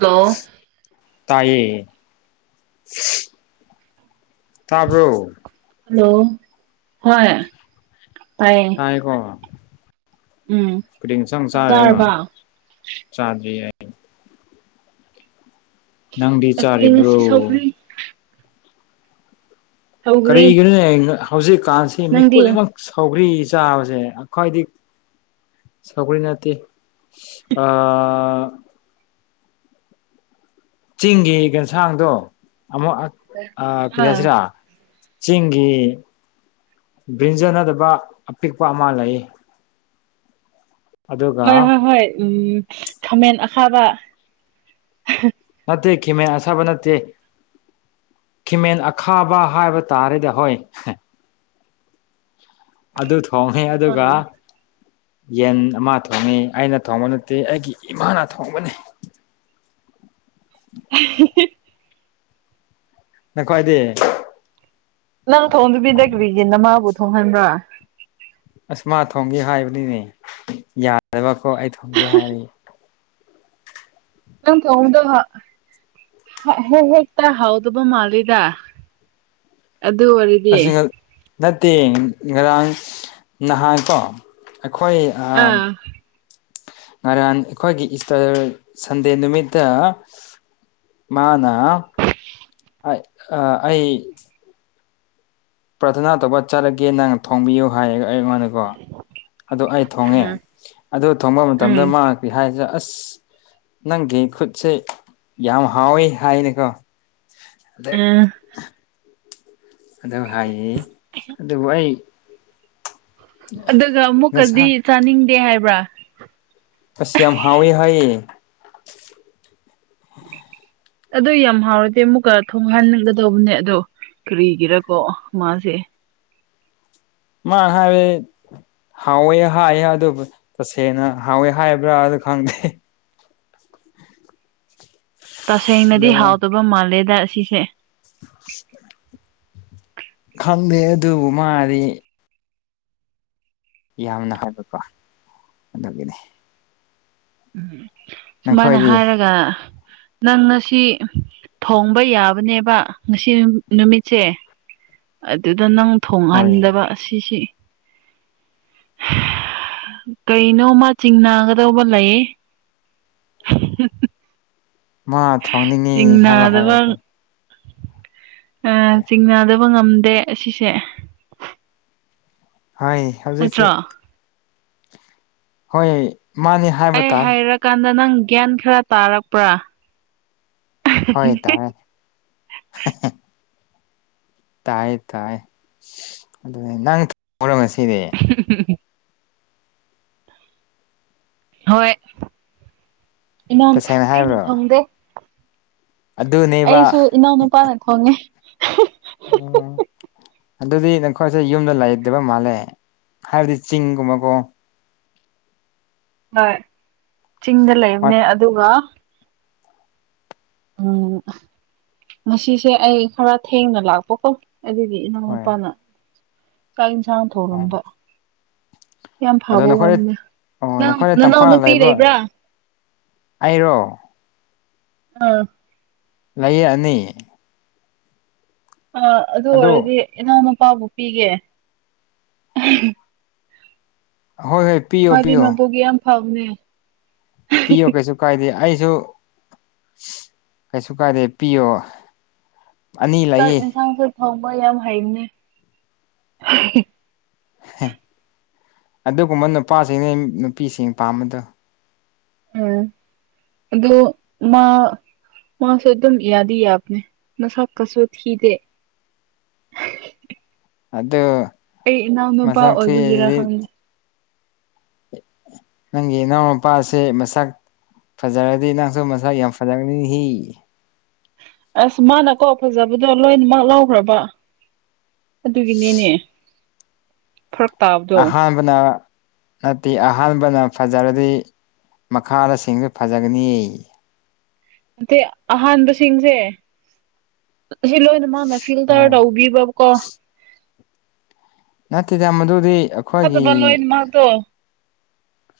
Hello. ꯇꯥꯏꯌꯦ꯫ ꯇꯥꯕ꯭ꯔꯣ꯫ Hello ꯍꯣꯏ ꯇꯥꯏꯌꯦ꯫ ꯇꯥꯏꯀꯣ ꯎꯝ ꯀꯔꯤ ꯏꯟꯁꯥꯡ ꯆꯥꯛ ꯆꯥꯔꯦꯒ ꯆꯥꯔꯕ ꯆꯥꯗ꯭ꯔꯤꯌꯦ ꯅꯪꯗꯤ ꯑꯩꯈꯣꯏ ꯆꯥꯔꯤꯕ꯭ꯔꯣ꯫ ꯉꯁꯤ ꯁꯧꯒ꯭ꯔꯤ ꯁꯧꯒ꯭ꯔꯤ ꯀꯔꯤꯒꯤꯅꯣꯅꯦ ꯍꯧꯖꯤꯛꯀꯥꯟꯁꯤ ꯃꯤ ꯅꯪꯗꯤ ꯈꯨꯗꯤꯡꯃꯛ ꯁꯧꯒ꯭ꯔꯤ ꯆꯥꯕꯁꯦ ꯑꯩꯈꯣꯏꯗꯤ ꯁꯧꯒꯔꯤ ꯅꯠꯇꯦ ꯑ ꯆꯤꯡꯒꯤ ꯌꯦꯟꯁꯥꯡꯗꯣ ꯑꯃꯨꯛ ꯑ ꯑꯥ ꯀꯔꯤꯍꯥꯏꯖꯤꯔ꯫ ꯆꯤꯡꯒꯤ ꯕ꯭ꯔꯤꯟꯖꯥꯟ ꯅꯠꯇꯕ ꯑꯄꯤꯛꯄ ꯑꯃ ꯂꯩꯌꯦ꯫ ꯍꯣꯏ ꯍꯣꯏ ꯍꯣꯏ ꯎꯝ ꯈꯥꯃꯦꯟ ꯑꯈꯥꯕ꯫ ꯅꯠꯇꯦ ꯈꯤꯃꯦꯟ ꯑꯁꯥꯕ ꯅꯠꯇꯦ꯫ ꯈꯤꯃꯦꯟ ꯑꯈꯥꯕ ꯍꯥꯏꯕ ꯇꯥꯔꯦꯗ ꯑꯀꯈꫭꯏ꯫ ꯑꯗꯨ ꯊꯣꯡꯉꯦ ꯑꯗꯨꯒ ꯑꯥ ꯌꯦꯟ ꯑꯃ ꯊꯣꯡꯉꯤ ꯑꯩꯅ ꯊꯣꯡꯕ ꯅꯠꯇꯦ ꯑꯩꯒꯤ ꯏꯃꯥꯅ ꯊꯣꯡꯕꯅꯤ꯫ [unintelligible] ꯅꯈꯣꯏꯗꯤ꯫ ꯅꯪ ꯊꯣꯡꯗꯕꯤꯗ ꯀꯔꯤꯒꯤ ꯅꯃꯥꯕꯨ ꯊꯣꯡꯍꯟꯕ꯭ꯔꯥ꯫ ꯑꯁ ꯃꯥ ꯊꯣꯡꯒꯦ ꯍꯥꯏꯕꯅꯤꯅꯦ ꯌꯥꯗꯕꯀꯣ ꯑꯩ ꯊꯣꯡꯒꯦ ꯍꯥꯏꯔꯤ꯫ ꯅꯪ ꯊꯣꯡꯕꯗꯣ ꯍꯦꯛ ꯍꯦꯛꯇ ꯍꯥꯎꯇꯕ ꯃꯥꯜꯂꯤꯗ꯫ ꯑꯗꯨ ꯋꯥꯔꯤ ꯑꯁꯤ ꯅꯠꯇꯦ ꯉꯔꯥꯡ ꯅꯍꯥꯟ ꯀꯣ ꯑꯩꯈꯣꯏ ꯑꯥ ꯉꯔꯥꯟ ꯑꯩꯈꯣꯏꯒꯤ ꯏꯁꯇꯔ ꯁꯟꯗꯦ ꯅꯨꯃꯤꯠꯇ ꯃꯥꯅꯥ ꯑ ꯑꯩ ꯄ꯭ꯔꯊꯅꯥ ꯇꯧꯕ ꯆꯠꯂꯒꯦ ꯅꯪꯅ ꯊꯣꯡꯕꯤꯌꯨ ꯍꯥꯏꯔꯒ ꯑꯩꯉꯣꯟꯗ ꯑꯗꯨ ꯑꯩ ꯎꯝ ꯊꯣꯡꯉꯦ ꯎꯝ ꯑꯗꯨ ꯊꯣꯡꯕ ꯃꯇꯝꯗ ꯃꯥ ꯀ [unintelligible] ꯍꯥꯏꯁꯦ ꯑꯁ ꯅꯪꯒꯤ ꯈꯨꯠꯁꯦ ꯌꯥꯝ ꯍꯥꯎꯋꯦ ꯍꯥꯏꯅꯤꯀꯣ ꯎꯝ ꯑꯗꯨ ꯍꯥꯏꯌꯦ ꯑꯗꯨꯕꯨ ꯑꯩ ꯑꯗꯨꯒ ꯑꯃꯨꯛꯀꯗꯤ ꯉꯁꯥ ꯆꯥꯅꯤꯡꯗꯦ ꯍꯥꯏꯕ꯭ꯔꯥ ꯑꯁ ꯌꯥꯝ ꯍꯥꯎꯋꯦ ꯍꯥꯎꯌꯦ ꯑꯗꯨ ꯌꯥꯝ ꯍꯥꯎꯔꯗꯤ ꯑꯃꯨꯛꯀ ꯊꯣꯡꯍꯟꯒꯗꯧꯕꯅꯦ ꯑꯗꯣ ꯀꯔꯤꯒꯤꯔꯀꯣ ꯃꯥꯁꯦ ꯃꯥ ꯍꯥꯏꯔ‌ꯦ ꯍꯥꯎꯋꯦ ꯍꯥꯏꯌꯦ ꯑꯗꯨꯕꯨ ꯇꯁꯦꯡꯅ ꯍꯥꯎꯋꯦ ꯍꯥꯏꯕ꯭ꯔꯥ ꯑꯗꯨ ꯈꯪꯗꯦ ꯑꯗꯨ ꯇꯁꯦꯡꯅꯗꯤ ꯍꯥꯎꯗꯕ ꯃꯥꯜꯂꯦꯗ ꯑꯁꯤꯁꯦ ꯈꯪꯗꯦ ꯑꯗꯨꯕꯨ ꯃꯥꯗꯤ ꯌꯥꯝꯅ ꯍꯥꯏꯕꯀꯣ ꯑꯗꯨꯒꯤꯅꯤ ꯎꯝ ꯁꯨꯃꯥꯏꯅ ꯅꯈꯣꯏꯗꯤ ꯍꯥꯏꯔꯒ ꯅꯪ ꯉꯁꯤ ꯊꯣꯡꯕ ꯌꯥꯕꯅꯦꯕ ꯉꯁꯤ ꯅꯨꯃꯤꯠꯁꯦ ꯑꯗꯨꯗ ꯅꯪ ꯍꯣꯏ ꯊꯣꯡꯍꯟꯗꯕ ꯑꯁꯤꯁꯤ ꯀꯩꯅꯣꯝꯃ ꯆꯤꯡ ꯅꯥꯒꯗꯧꯕ ꯂꯩꯌ‌ꯦ ꯃꯥ ꯊꯣꯡꯅꯤꯡꯉꯤ ꯍꯥꯏꯕ ꯍꯥꯏꯕꯗꯣ [unintelligible] ꯑ ꯆꯤꯡꯅꯗꯕ ꯉꯝꯗꯦ ꯑꯁꯤꯁꯦ ꯍꯥꯏ ꯍꯧꯖꯤꯛꯁꯤ ꯅꯠꯇ꯭ꯔꯣ ꯍꯣꯏ ꯃꯥꯅꯤ ꯍꯥꯏꯕ ꯇꯥꯔꯦ ꯀꯥꯟꯗ ꯅꯪ ꯒ꯭ꯌꯥꯟ ꯈꯔ ꯇꯥꯔꯛꯄ꯭ꯔꯥ ꯍꯣꯏ ꯇꯥꯔꯦ ꯇꯥꯏꯌ‌ꯦ ꯇꯥꯏ ꯑꯗꯨꯗꯤ ꯅꯪꯔꯝꯁꯤꯗꯤ [unintelligible] [unintelligible] [inaudible] ꯍꯣꯏ ꯏꯅꯥ ꯇꯁꯦꯡꯅ ꯑꯩꯅ ꯍꯥꯏꯕ꯭ꯔꯣ ꯊꫭꯡꯗꯦ ꯑꯗꯨꯅꯦꯕ ꯑꯩꯁꯨ ꯏꯅꯥꯎ ꯅꯨꯨꯄꯥꯅ ꯊꫭꯡꯉꯦ ꯎꯝ ꯑꯗꯨꯗꯤ ꯅꯈꯣꯏꯁꯦ ꯌꯨꯝꯗ ꯂꯩꯇꯕ ꯃꯥꯜꯂꯦ ꯍꯥꯏꯕꯗꯤ ꯆꯤꯡꯒꯨꯝꯕꯀꯣ ꯍꯣꯏ ꯆꯤꯡꯗ ꯂꯩꯕꯅꯦ ꯑꯗꯨꯒ ꯎꯝ ꯉꯁꯤꯁ‌ꯦ ꯑꯩ ꯈꯔ ꯊꯦꯡꯅ ꯂꯥꯛꯄꯀꯣ ꯑꯗꯨꯒꯤ ꯍꯣꯏ ꯏꯅꯥꯎꯅꯄꯥꯅ ꯆꯥꯛ ꯌꯦꯟꯁꯥꯡ ꯎꯝ ꯊꫭꯡꯉꯝꯕ ꯌꯥꯝ ꯑꯗꯣ ꯐꯥꯕ ꯅꯈꯣꯏ ꯋꯥꯅꯤꯅꯦ ꯑꯣ ꯅꯪ ꯅꯈꯣꯏꯅ ꯅꯅꯥꯎ ꯇꯝꯄꯥꯛ ꯅꯨꯄꯤ ꯂꯩꯕ꯭ꯔꯣ ꯂꯩꯕ꯭ꯔꯥ ꯑꯩꯔꯣ ꯑꯥ ꯂꯩꯌꯦ ꯑꯅꯤ ꯑ ꯑꯗꯨ ꯑꯣꯏꯔꯗꯤ ꯏꯅꯥꯎꯅꯨꯄꯥꯕꯨ ꯄꯤꯒꯦ ꯑ ꯍꯣꯏ ꯄꯤꯌꯣ ꯃꯗꯤ ꯄꯤꯌꯣ ꯃꯕꯨꯛ ꯌꯥꯝ ꯐꯕꯅꯦ ꯄꯤꯌꯣ ꯀꯩꯁꯨ ꯀꯥꯏꯗꯦ ꯑꯩꯁꯨ ꯀꯩꯁꯨ ꯀꯥꯏꯗꯦ ꯄꯤꯌꯣ ꯑꯅꯤ ꯆꯥꯛ ꯂꯩꯌꯦ ꯌꯦꯟꯁꯥꯡꯁꯨ ꯊ‌ꯣꯡꯕ ꯌꯥꯝ ꯍꯩꯕꯅꯦ ꯑꯗꯨꯒꯨꯝꯕ ꯅꯨꯄꯥꯁꯤꯡꯅ‌ꯦ ꯅꯨꯄꯤꯁꯤꯡ ꯄꯥꯝꯕꯗꯣ ꯎꯝ ꯑꯗ‌ꯣ ꯃꯥ ꯃꯥꯁ‌ꯦ ꯑꯗꯨꯝ ꯏꯌꯥꯗꯤ ꯌꯥꯕꯅꯦ ꯃꯁꯛ ꯀꯁꯨ ꯊꯤꯗꯦ ꯑꯗ‌‌ꯣ ꯑꯩ ꯏꯅꯥꯎꯅꯨꯄꯥ ꯃꯁꯥꯛ ꯑꯣꯏꯕꯒꯤꯔ ꯊꯤꯖꯤꯗꯤ ꯈꯪꯗꯦ ꯅꯪꯒꯤ ꯏꯅꯥꯎ ꯅꯨꯄꯥꯁꯦ ꯃꯁꯥꯛ ꯐꯖꯔꯗꯤ ꯅꯪꯁꯨ ꯃꯁꯥꯛ ꯌꯥꯝ ꯐꯖꯒꯅꯤ ꯍꯤ ꯑꯁ ꯃꯥꯅꯀꯣ ꯐꯖꯕꯗꯣ ꯂꯣꯏꯅꯃꯛ ꯂꯧꯈ꯭ꯔꯕ ꯑꯗꯨꯒꯤꯅꯤꯅꯦ ꯐꯔꯛ ꯇꯥꯕ ꯑꯍꯥꯟꯕꯅ ꯅꯠꯇꯦ ꯑꯍꯥꯟꯕꯅ ꯐꯖꯔꯗꯤ ꯃꯈꯥꯗ ꯁꯤꯡꯁꯨ ꯐꯖꯒꯅꯤ ꯌ‌ꯦ ꯅꯇ‌ꯦ ꯑꯍꯥꯟꯕꯁꯤꯡꯁꯦ ꯁꯤ ꯂꯣꯏꯅ ꯃꯥꯅ ꯐꯤꯜꯇꯔ ꯍꯣꯏ ꯇꯧꯕꯤꯕ ꯀꯣ ꯅꯠꯇ‌ꯦꯗ ꯃꯗꯨꯗꯤ ꯐꯠꯇꯕ ꯑꯩꯈꯣꯏꯒꯤ ꯂꯣꯏꯅ ꯃꯛꯇꯣ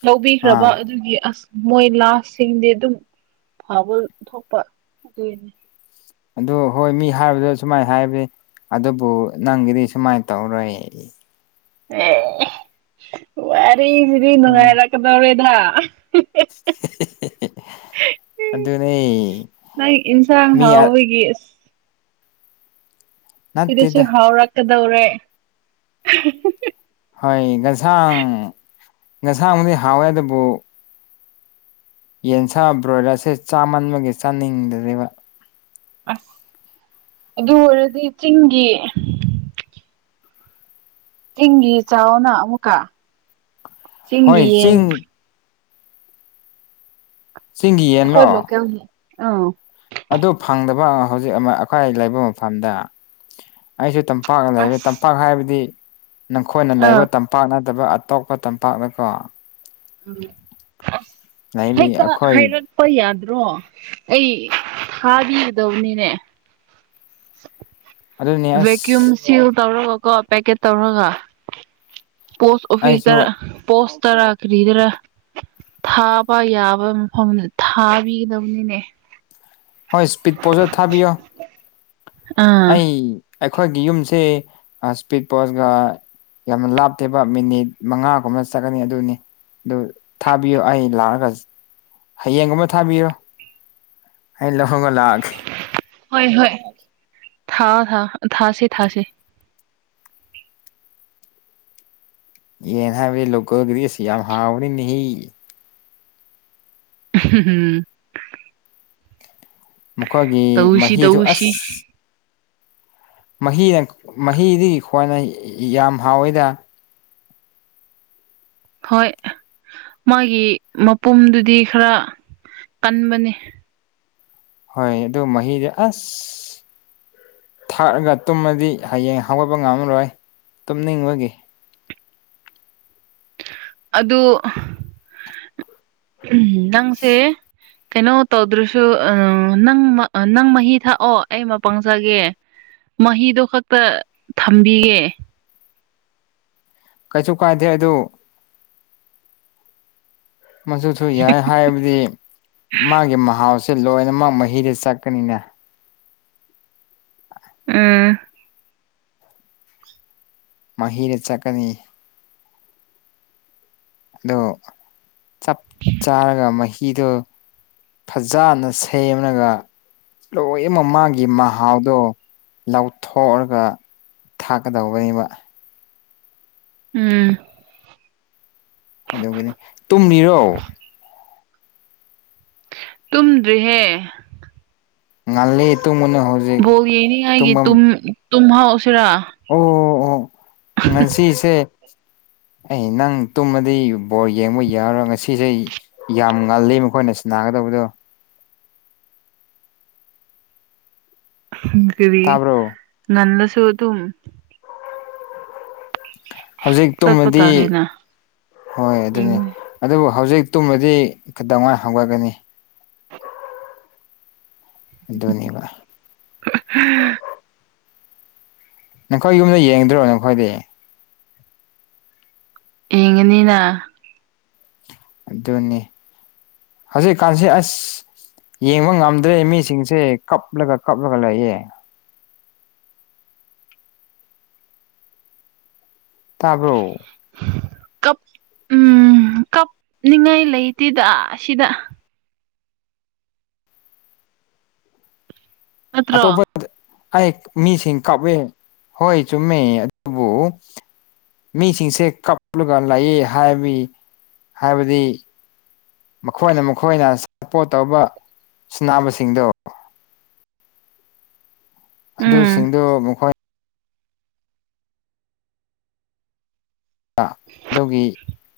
ꯂꯧꯕꯤꯈ꯭ꯔꯕ ꯑꯥ ꯑꯗꯨꯒꯤ ꯑꯁ ꯃꯣꯏ ꯂꯥꯁꯁꯤꯡꯗꯤ ꯑꯗꯨꯝ ꯐꯕ ꯊꯣꯛꯄ ꯑꯗꯨꯏꯅ‌ꯦ ꯑꯗ‌ꯣ ꯍꯣꯏ ꯃꯤ ꯍꯥꯏꯕꯗ ꯁꯨꯃꯥꯏ ꯍꯥꯏꯕꯅ‌ꯦ ꯑꯗꯨꯕꯨ ꯅꯪꯒꯤꯗꯤ ꯁꯨꯃꯥꯏ ꯇꯧꯔꯣꯏ ꯑꯦ ꯋꯥꯔꯤꯖꯤꯗꯤ ꯅꯨꯡꯉꯥꯏꯔꯛꯀ ꯗ‌ꯧꯔꯦꯗ [unintelligible] ꯑꯗꯨꯅꯦ ꯅꯪ ꯏꯟꯁꯥꯡ ꯃꯤ ꯑ ꯍꯥꯎꯕꯒꯤ ꯑꯁ ꯁꯤꯗꯁꯨ ꯅꯠꯇꯦꯗ ꯍꯥꯎꯔꯛꯀꯗꯧꯔꯦ ꯍꯣꯏ ꯉꯁꯥꯡ ꯉꯁꯥꯡꯕꯨꯗꯤ ꯍꯥꯎꯋꯦ ꯑꯗꯨꯕꯨ ꯌꯦꯟꯁꯥ ꯕ꯭ꯔꯣꯏꯂꯔꯁꯦ ꯆꯥꯃꯟꯕꯒꯤ ꯆꯥꯅꯤꯡꯗꯔ‌ꯦꯕ ꯑꯁ ꯑꯗꯨ ꯑꯣꯏꯔꯗꯤ ꯆꯤꯡꯒꯤ ꯆꯤꯡꯒꯤ ꯆꯥꯎꯑ‌ꯣꯅ ꯑꯃꯨꯛꯀ ꯆꯤꯡꯒꯤ ꯍꯣꯏ ꯌꯦꯟ ꯆꯤꯡ ꯆꯤꯡꯒꯤ ꯑꯈ‌ꯣꯏ ꯌꯦꯟꯂꯣ ꯂ‌ꯣꯀ‌ꯦꯜꯒꯤ ꯑ ꯑꯗꯨ ꯐꯪꯗꯕ ꯍꯧꯖꯤꯛ ꯑꯃ ꯑꯩꯈ꯭ꯣꯏ ꯂꯩꯕ ꯃꯐꯝꯗ ꯑꯩꯁꯨ ꯇꯝ ꯄꯥꯛꯅ ꯂꯩꯕ ꯑꯁ ꯇꯝꯄꯥꯛ ꯍꯥꯏꯕꯗꯤ ꯅꯪꯈꯣꯏꯅ ꯑꯥ ꯂꯩꯕ ꯇꯝꯄꯥꯛ ꯄꯥꯛ ꯅꯠꯇꯕ ꯑꯇꯣꯞꯄ ꯇꯝꯄꯥꯛꯅ‌ꯦ ꯀꯣ ꯂꯩꯕꯤ ꯍꯩꯄꯥ ꯑꯩꯈꯣꯏ ꯍꯥꯏꯔꯛ ꯍꯣꯏ ꯌꯥꯗ꯭ꯔꯣ ꯑꯩ ꯊꯥꯕꯤꯒꯗ‌ꯧꯕꯅꯤꯅꯦ ꯑꯗꯨꯅꯤ ꯚꯦꯀ꯭ꯌꯨꯝ ꯑꯁ ꯁꯤꯜ ꯇꯧꯔꯒ ꯀꯣ ꯄꯦꯛꯀꯦꯠ ꯇꯧꯔꯒ ꯄꯣꯁ ꯑꯩꯁꯨ ꯑꯣꯐꯤꯁꯇꯔ ꯄꯣꯁꯇꯔꯥ ꯀꯔꯤꯗꯔꯥ ꯊꯥꯕ ꯌꯥꯕ ꯃꯐꯝꯅꯤ ꯊꯥꯕꯤꯒꯗꯕꯅꯤꯅꯦ ꯍꯣꯏ ꯏꯁ꯭ꯄꯤꯠ ꯄ꯭ꯔꯣꯖꯔ ꯊꯥꯕꯤꯌꯣ ꯑꯥ ꯑꯩ ꯑꯩꯈꯣꯏꯒꯤ ꯌꯨꯝꯁꯦ ꯑꯩ ꯏꯁꯄꯤꯠ ꯄꯣꯁꯒ ꯌꯥꯝꯅ ꯂꯥꯞꯇꯦꯕ ꯃꯤꯅꯤꯠ ꯃꯉꯥꯒꯨꯝꯅ ꯆꯠꯀꯅꯤ ꯑꯗꯨꯅꯤ ꯑꯗꯨ ꯊꯥꯕꯤꯌꯣ ꯑꯩ ꯂꯥꯛꯑꯒ ꯍꯌꯦꯡꯒꯨꯝꯕ ꯊꯥꯕꯤꯌ‌ꯣ ꯑꯩ ꯂꯧꯍꯧꯕ ꯂꯥꯛꯑꯒꯦ ꯍꯣꯏ ꯍꯣꯏ ꯊꯥꯑ‌ꯣ ꯊꯥꯑ‌ꯣ ꯊꯥꯥꯁꯤ ꯊꯥꯥꯁꯤ ꯍꯌꯦꯡ ꯍꯥꯏꯕ ꯏꯜꯂꯨ ꯀ‌ꯣ ꯒꯤꯔꯤꯁ ꯌꯥꯝ ꯍꯥꯥꯎꯅꯤꯅ‌ꯦꯍ‌‌ꯦ [unintelligible] ꯃꯈꯣꯏꯒꯤ ꯇꯧꯁꯤ ꯃꯍꯤꯗꯨ ꯇꯧꯁꯤ ꯑꯁ ꯃꯍꯤ ꯃꯍꯤꯗꯒꯤ ꯈ꯭ꯋꯥꯏꯅ ꯌꯥꯝ ꯍꯥꯎꯋꯦꯗ ꯍꯣꯏ ꯃꯥꯒꯤ ꯃꯄꯨꯝꯗꯨꯗꯤ ꯈꯔ ꯀꯟꯕꯅꯤ ꯍꯣꯏ ꯑꯗꯨꯣ ꯃꯍꯤꯗ ꯑꯁ ꯊꯥꯛꯑꯒ ꯇꯨꯝꯃꯗꯤ ꯍꯌꯦꯡ ꯍꯧꯒꯠꯄ ꯉꯝꯃꯔꯣꯏ ꯇꯨꯝꯅꯤꯡꯕꯒꯤ ꯑꯗꯨ ꯎ ꯅꯪꯁꯦ ꯀꯩꯅꯣ ꯇꯧꯗ꯭ꯔꯁꯨ ꯅꯪ ꯅꯪ ꯃꯍꯤ ꯊꯥꯛꯑꯣ ꯑꯩ ꯃꯄꯪꯖꯒꯦ ꯃꯍꯤꯗꯣ ꯈꯛꯇ ꯊꯝꯕꯤꯒꯦ ꯀꯩꯁꯨ ꯀꯥꯏꯗꯦ ꯑ ꯑꯗꯨ ꯃꯆꯨꯁꯨ ꯌꯥꯏ ꯍꯥꯏꯕꯗꯤ ꯃꯥꯒꯤ ꯃꯍꯥꯎꯁꯦ ꯂꯣꯏꯅꯃꯛ ꯃꯍꯤꯗ ꯆꯠꯀꯅꯤꯅꯦ ꯎꯝ ꯃꯍꯤꯗ ꯆꯠꯀꯅꯤ ꯑꯗꯣ ꯆꯞ ꯆꯥꯔꯒ ꯃꯍꯤꯗꯣ ꯐꯖꯅ ꯁꯦꯝꯂꯒ ꯂꯣꯏꯅꯃꯛ ꯃꯥꯒꯤ ꯃꯍꯥꯎꯗꯣ ꯂꯧꯊꯣꯛꯑꯒ ꯊꯥꯛꯀꯗꯧꯕꯅꯤꯕ ꯎꯝ ꯑꯗꯨꯒꯅꯤ ꯇꯨꯝꯃꯤꯔꯣ ꯇꯨꯝꯗ꯭ꯔꯤꯍꯦ ꯉꯜꯂꯤ ꯇꯨꯝꯒꯅꯨ ꯍꯧꯖꯤꯛ ꯕꯣꯜ ꯌꯦꯡꯅꯤꯡꯉꯥꯏꯒꯤ ꯇꯨꯝ ꯇꯨꯝꯐꯝ ꯇꯨꯝꯍꯧꯁꯤꯔꯥ ꯑꯣ ꯑꯣ ꯉꯁꯤꯁꯦ ꯑꯩ ꯅꯪ ꯇꯨꯝꯃꯗꯤ ꯕꯣꯔ ꯌꯦꯡꯕ ꯌꯥꯔꯔꯣꯏ ꯉꯁꯤꯁꯦ ꯌꯥꯝ ꯉꯜꯂꯤ ꯃꯈꯣꯏꯅ ꯁꯅꯥꯒꯗꯕꯗꯣ ꯀꯔꯤ ꯇꯥꯕ꯭ꯔꯣ ꯅꯜꯂꯁꯨ ꯑꯗꯨꯝ ꯍꯧꯖꯤꯛ ꯆꯠꯄ ꯇꯨꯝꯃꯗꯤ ꯇꯥꯔꯦꯅ ꯍꯣꯏ ꯑꯗꯨꯅꯤ ꯑꯗꯨꯕꯨ ꯍꯧꯖꯤꯛ ꯇꯨꯝꯃꯗꯤ ꯀꯩꯗꯧꯉꯩ ꯍꯧꯒꯠꯀꯅꯤ ꯑꯗꯨꯅꯦꯕ [inaudible] ꯅꯈꯣꯏ ꯌꯨꯝꯗ ꯌꯦꯡꯗ꯭ꯔꯣ ꯅꯈꯣꯏꯗꯤ ꯌꯦꯡꯉꯅꯤꯅ ꯑꯗꯨꯅꯤ ꯍꯧꯖꯤꯛꯀꯥꯟꯁꯤ ꯑꯁ ꯌꯦꯡꯕ ꯉꯝꯗ꯭ꯔꯦ ꯃꯤꯁꯤꯡꯁꯦ ꯀꯞꯂꯒ ꯀꯞꯂꯒ ꯂꯩꯌꯦ ꯇꯥꯕ꯭ꯔꯣ ꯀꯞ ꯎꯝ ꯀꯞꯅꯤꯡꯉꯥꯏ ꯂꯩꯇꯦꯗ ꯁꯤꯗ ꯅꯠꯇ꯭ꯔꯣ ꯑꯇꯣꯞꯄ ꯑꯩ ꯃꯤꯁꯤꯡ ꯀꯞꯑꯦ ꯍꯣꯏ ꯆꯨꯝꯃꯦ ꯑꯗꯨꯕꯨ ꯃꯤꯁꯤꯡꯁꯦ ꯀꯞꯂꯒ ꯂꯩꯌꯦ ꯍꯥꯏꯕꯤ ꯍꯥꯏꯕꯗꯤ ꯃꯈꯣꯏꯅ ꯃꯈꯣꯏꯅ ꯁꯞꯄꯣꯔꯠ ꯇꯧꯕ ꯁꯅꯥꯕꯁꯤꯡꯗꯣ ꯎꯝ ꯑꯗꯨꯁꯤꯡꯗꯨ ꯃꯈꯣꯏ ꯑꯗꯨꯒꯤ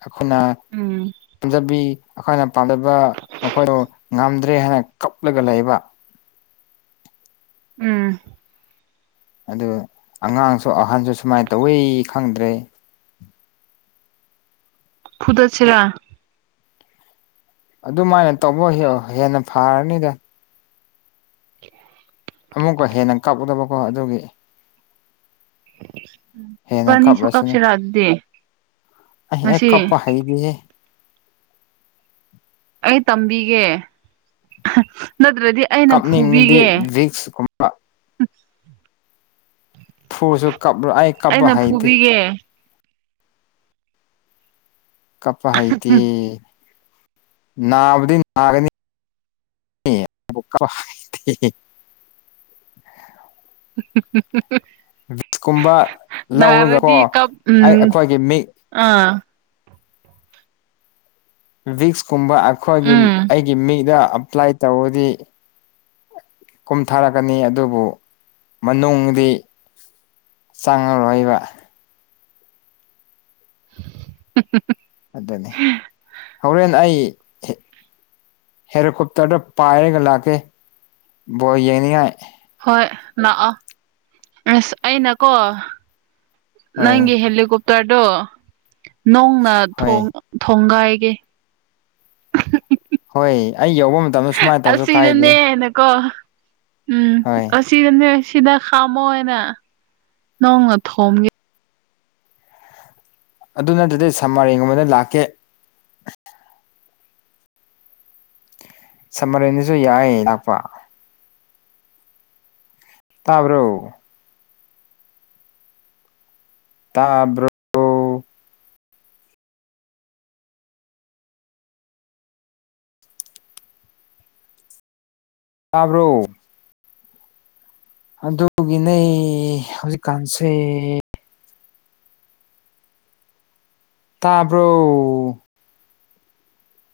ꯑꯩꯈꯣꯏꯅ ꯎꯝ ꯄꯝꯖꯕꯤ ꯑꯩꯈꯣꯏꯅ ꯄꯥꯝꯖꯕ ꯃꯈꯣꯏꯗꯣ ꯉꯝꯗ꯭ꯔꯦ ꯍꯥꯏꯅ ꯀꯞꯂꯒ ꯂꯩꯕ ꯎꯝ ꯑꯗꯨ ꯑꯉꯥꯡꯁꯨ ꯑꯍꯟꯁꯨ ꯁꯨꯃꯥꯏ ꯇꯧꯋꯦ ꯈꯪꯗ꯭ꯔꯦ ꯐꯨꯗꯠꯁꯤꯔꯥ ꯑꯗꯨꯃꯥꯏꯅ ꯇꯧꯕ ꯍꯦꯛꯑꯣ ꯍꯦꯟꯅ ꯐꯔꯅꯤꯗ [inaudible] ꯑꯃꯨꯛꯀ ꯍꯦꯟꯅ ꯀꯞꯎꯗꯕꯀꯣ ꯑꯗꯨꯒꯤ ꯍꯦꯟꯅ ꯏꯕꯥꯅꯤꯁꯨ ꯀꯞꯂꯁꯅꯨ ꯀꯥꯞꯁꯤꯔꯥ ꯑꯗꯨꯗꯤ ꯑꯩ ꯍꯦꯛ ꯉꯁꯤ ꯀꯞꯄ ꯍꯩꯗꯤꯍꯦ ꯑꯩ ꯇꯝꯕꯤꯒꯦ ꯅꯠꯇ꯭ꯔꯗꯤ ꯑꯩꯅ ꯀꯥꯞꯅꯤꯡꯉꯤꯗꯤ ꯐꯨꯕꯤꯒꯦ ꯚꯤꯛꯁ ꯀꯨꯝꯕ ꯐꯨꯁꯨ ꯀꯞꯂ ꯑꯩ ꯀꯞꯄ ꯍꯩꯇꯦ ꯌꯦ ꯀꯞꯄ ꯍꯩꯇꯦ ꯅꯥꯕꯗꯤ ꯅꯥꯒꯅꯤ ꯀꯞꯄ ꯍꯩꯇꯦ [unintelligible] [inaudible] ꯚꯤꯛꯁ ꯀꯨꯝꯕ ꯂꯧꯔꯒ ꯀꯣ ꯅꯥꯔꯗꯤ ꯀꯞ ꯑꯩ ꯎꯝ ꯑꯩꯈꯣꯏꯒꯤ ꯃꯤ ꯑꯥ ꯚꯤꯛꯁꯀꯨꯝꯕ ꯑꯩꯈꯣꯏꯒꯤ ꯎꯝ ꯑꯩꯒꯤ ꯃꯤꯗ ꯑꯦꯄ꯭ꯂꯥꯏ ꯇꯧꯔꯗꯤ ꯀꯨꯝꯊꯥꯔꯛꯀꯅꯤ ꯑꯗꯨꯕꯨ ꯃꯅꯨꯡꯗꯤ ꯆꯪꯉꯔꯣꯏꯕ [inaudible] ꯑꯗꯨꯅꯤ ꯍꯣꯔꯦꯟ ꯑꯩ ꯍꯦꯂꯤꯀꯣꯞꯇꯔꯗ ꯄꯥꯏꯔꯒ ꯂꯥꯛꯀꯦ ꯕꯣꯜ ꯌꯦꯡꯅꯤꯡꯉꯥꯏ ꯍꯣꯏ ꯂꯥꯛꯑꯣ ꯑꯁ ꯑꯩꯅꯀꯣ ꯍꯣꯏ ꯅꯪꯒꯤ ꯍꯦꯂꯤꯀꯣꯞꯇꯔꯗꯣ ꯅꯣꯡꯅ ꯍꯣꯏ ꯊꯣꯡ ꯊꯣꯡꯒꯥꯏꯒꯦ ꯍꯣꯏ ꯑꯩ ꯌꯧꯕ ꯃꯇꯝꯗ ꯁꯨꯃꯥꯏꯅ ꯇꯧꯁꯨ ꯀꯥꯏꯗꯦ ꯑꯁꯤꯅꯅꯦꯅꯀꯣ ꯎꯝ ꯍꯣꯏ ꯑꯁꯤꯗꯅꯦ ꯑꯁꯤꯗ ꯈꯥꯝꯃꯣ ꯍꯥꯏꯅ ꯅꯣꯡꯅ ꯊꯣꯝꯒꯦ ꯑꯗꯨ ꯅꯠꯇꯗꯤ ꯁꯝꯃꯔꯦꯟꯒꯨꯝꯕꯗ‌ ꯂꯥꯛꯀꯦ ꯁꯝꯃꯔꯦꯟꯗꯁꯨ ꯌꯥꯏ ꯂꯥꯛꯄ ꯇꯥꯕ꯭ꯔꯣ ꯇꯥꯕ꯭ꯔꯣ ꯇꯥꯕ꯭ꯔꯣ ꯑꯗꯨꯒꯤꯅꯦ ꯍꯧꯖꯤꯛꯀꯥꯟꯁꯦ ꯇꯥꯕ꯭ꯔꯣ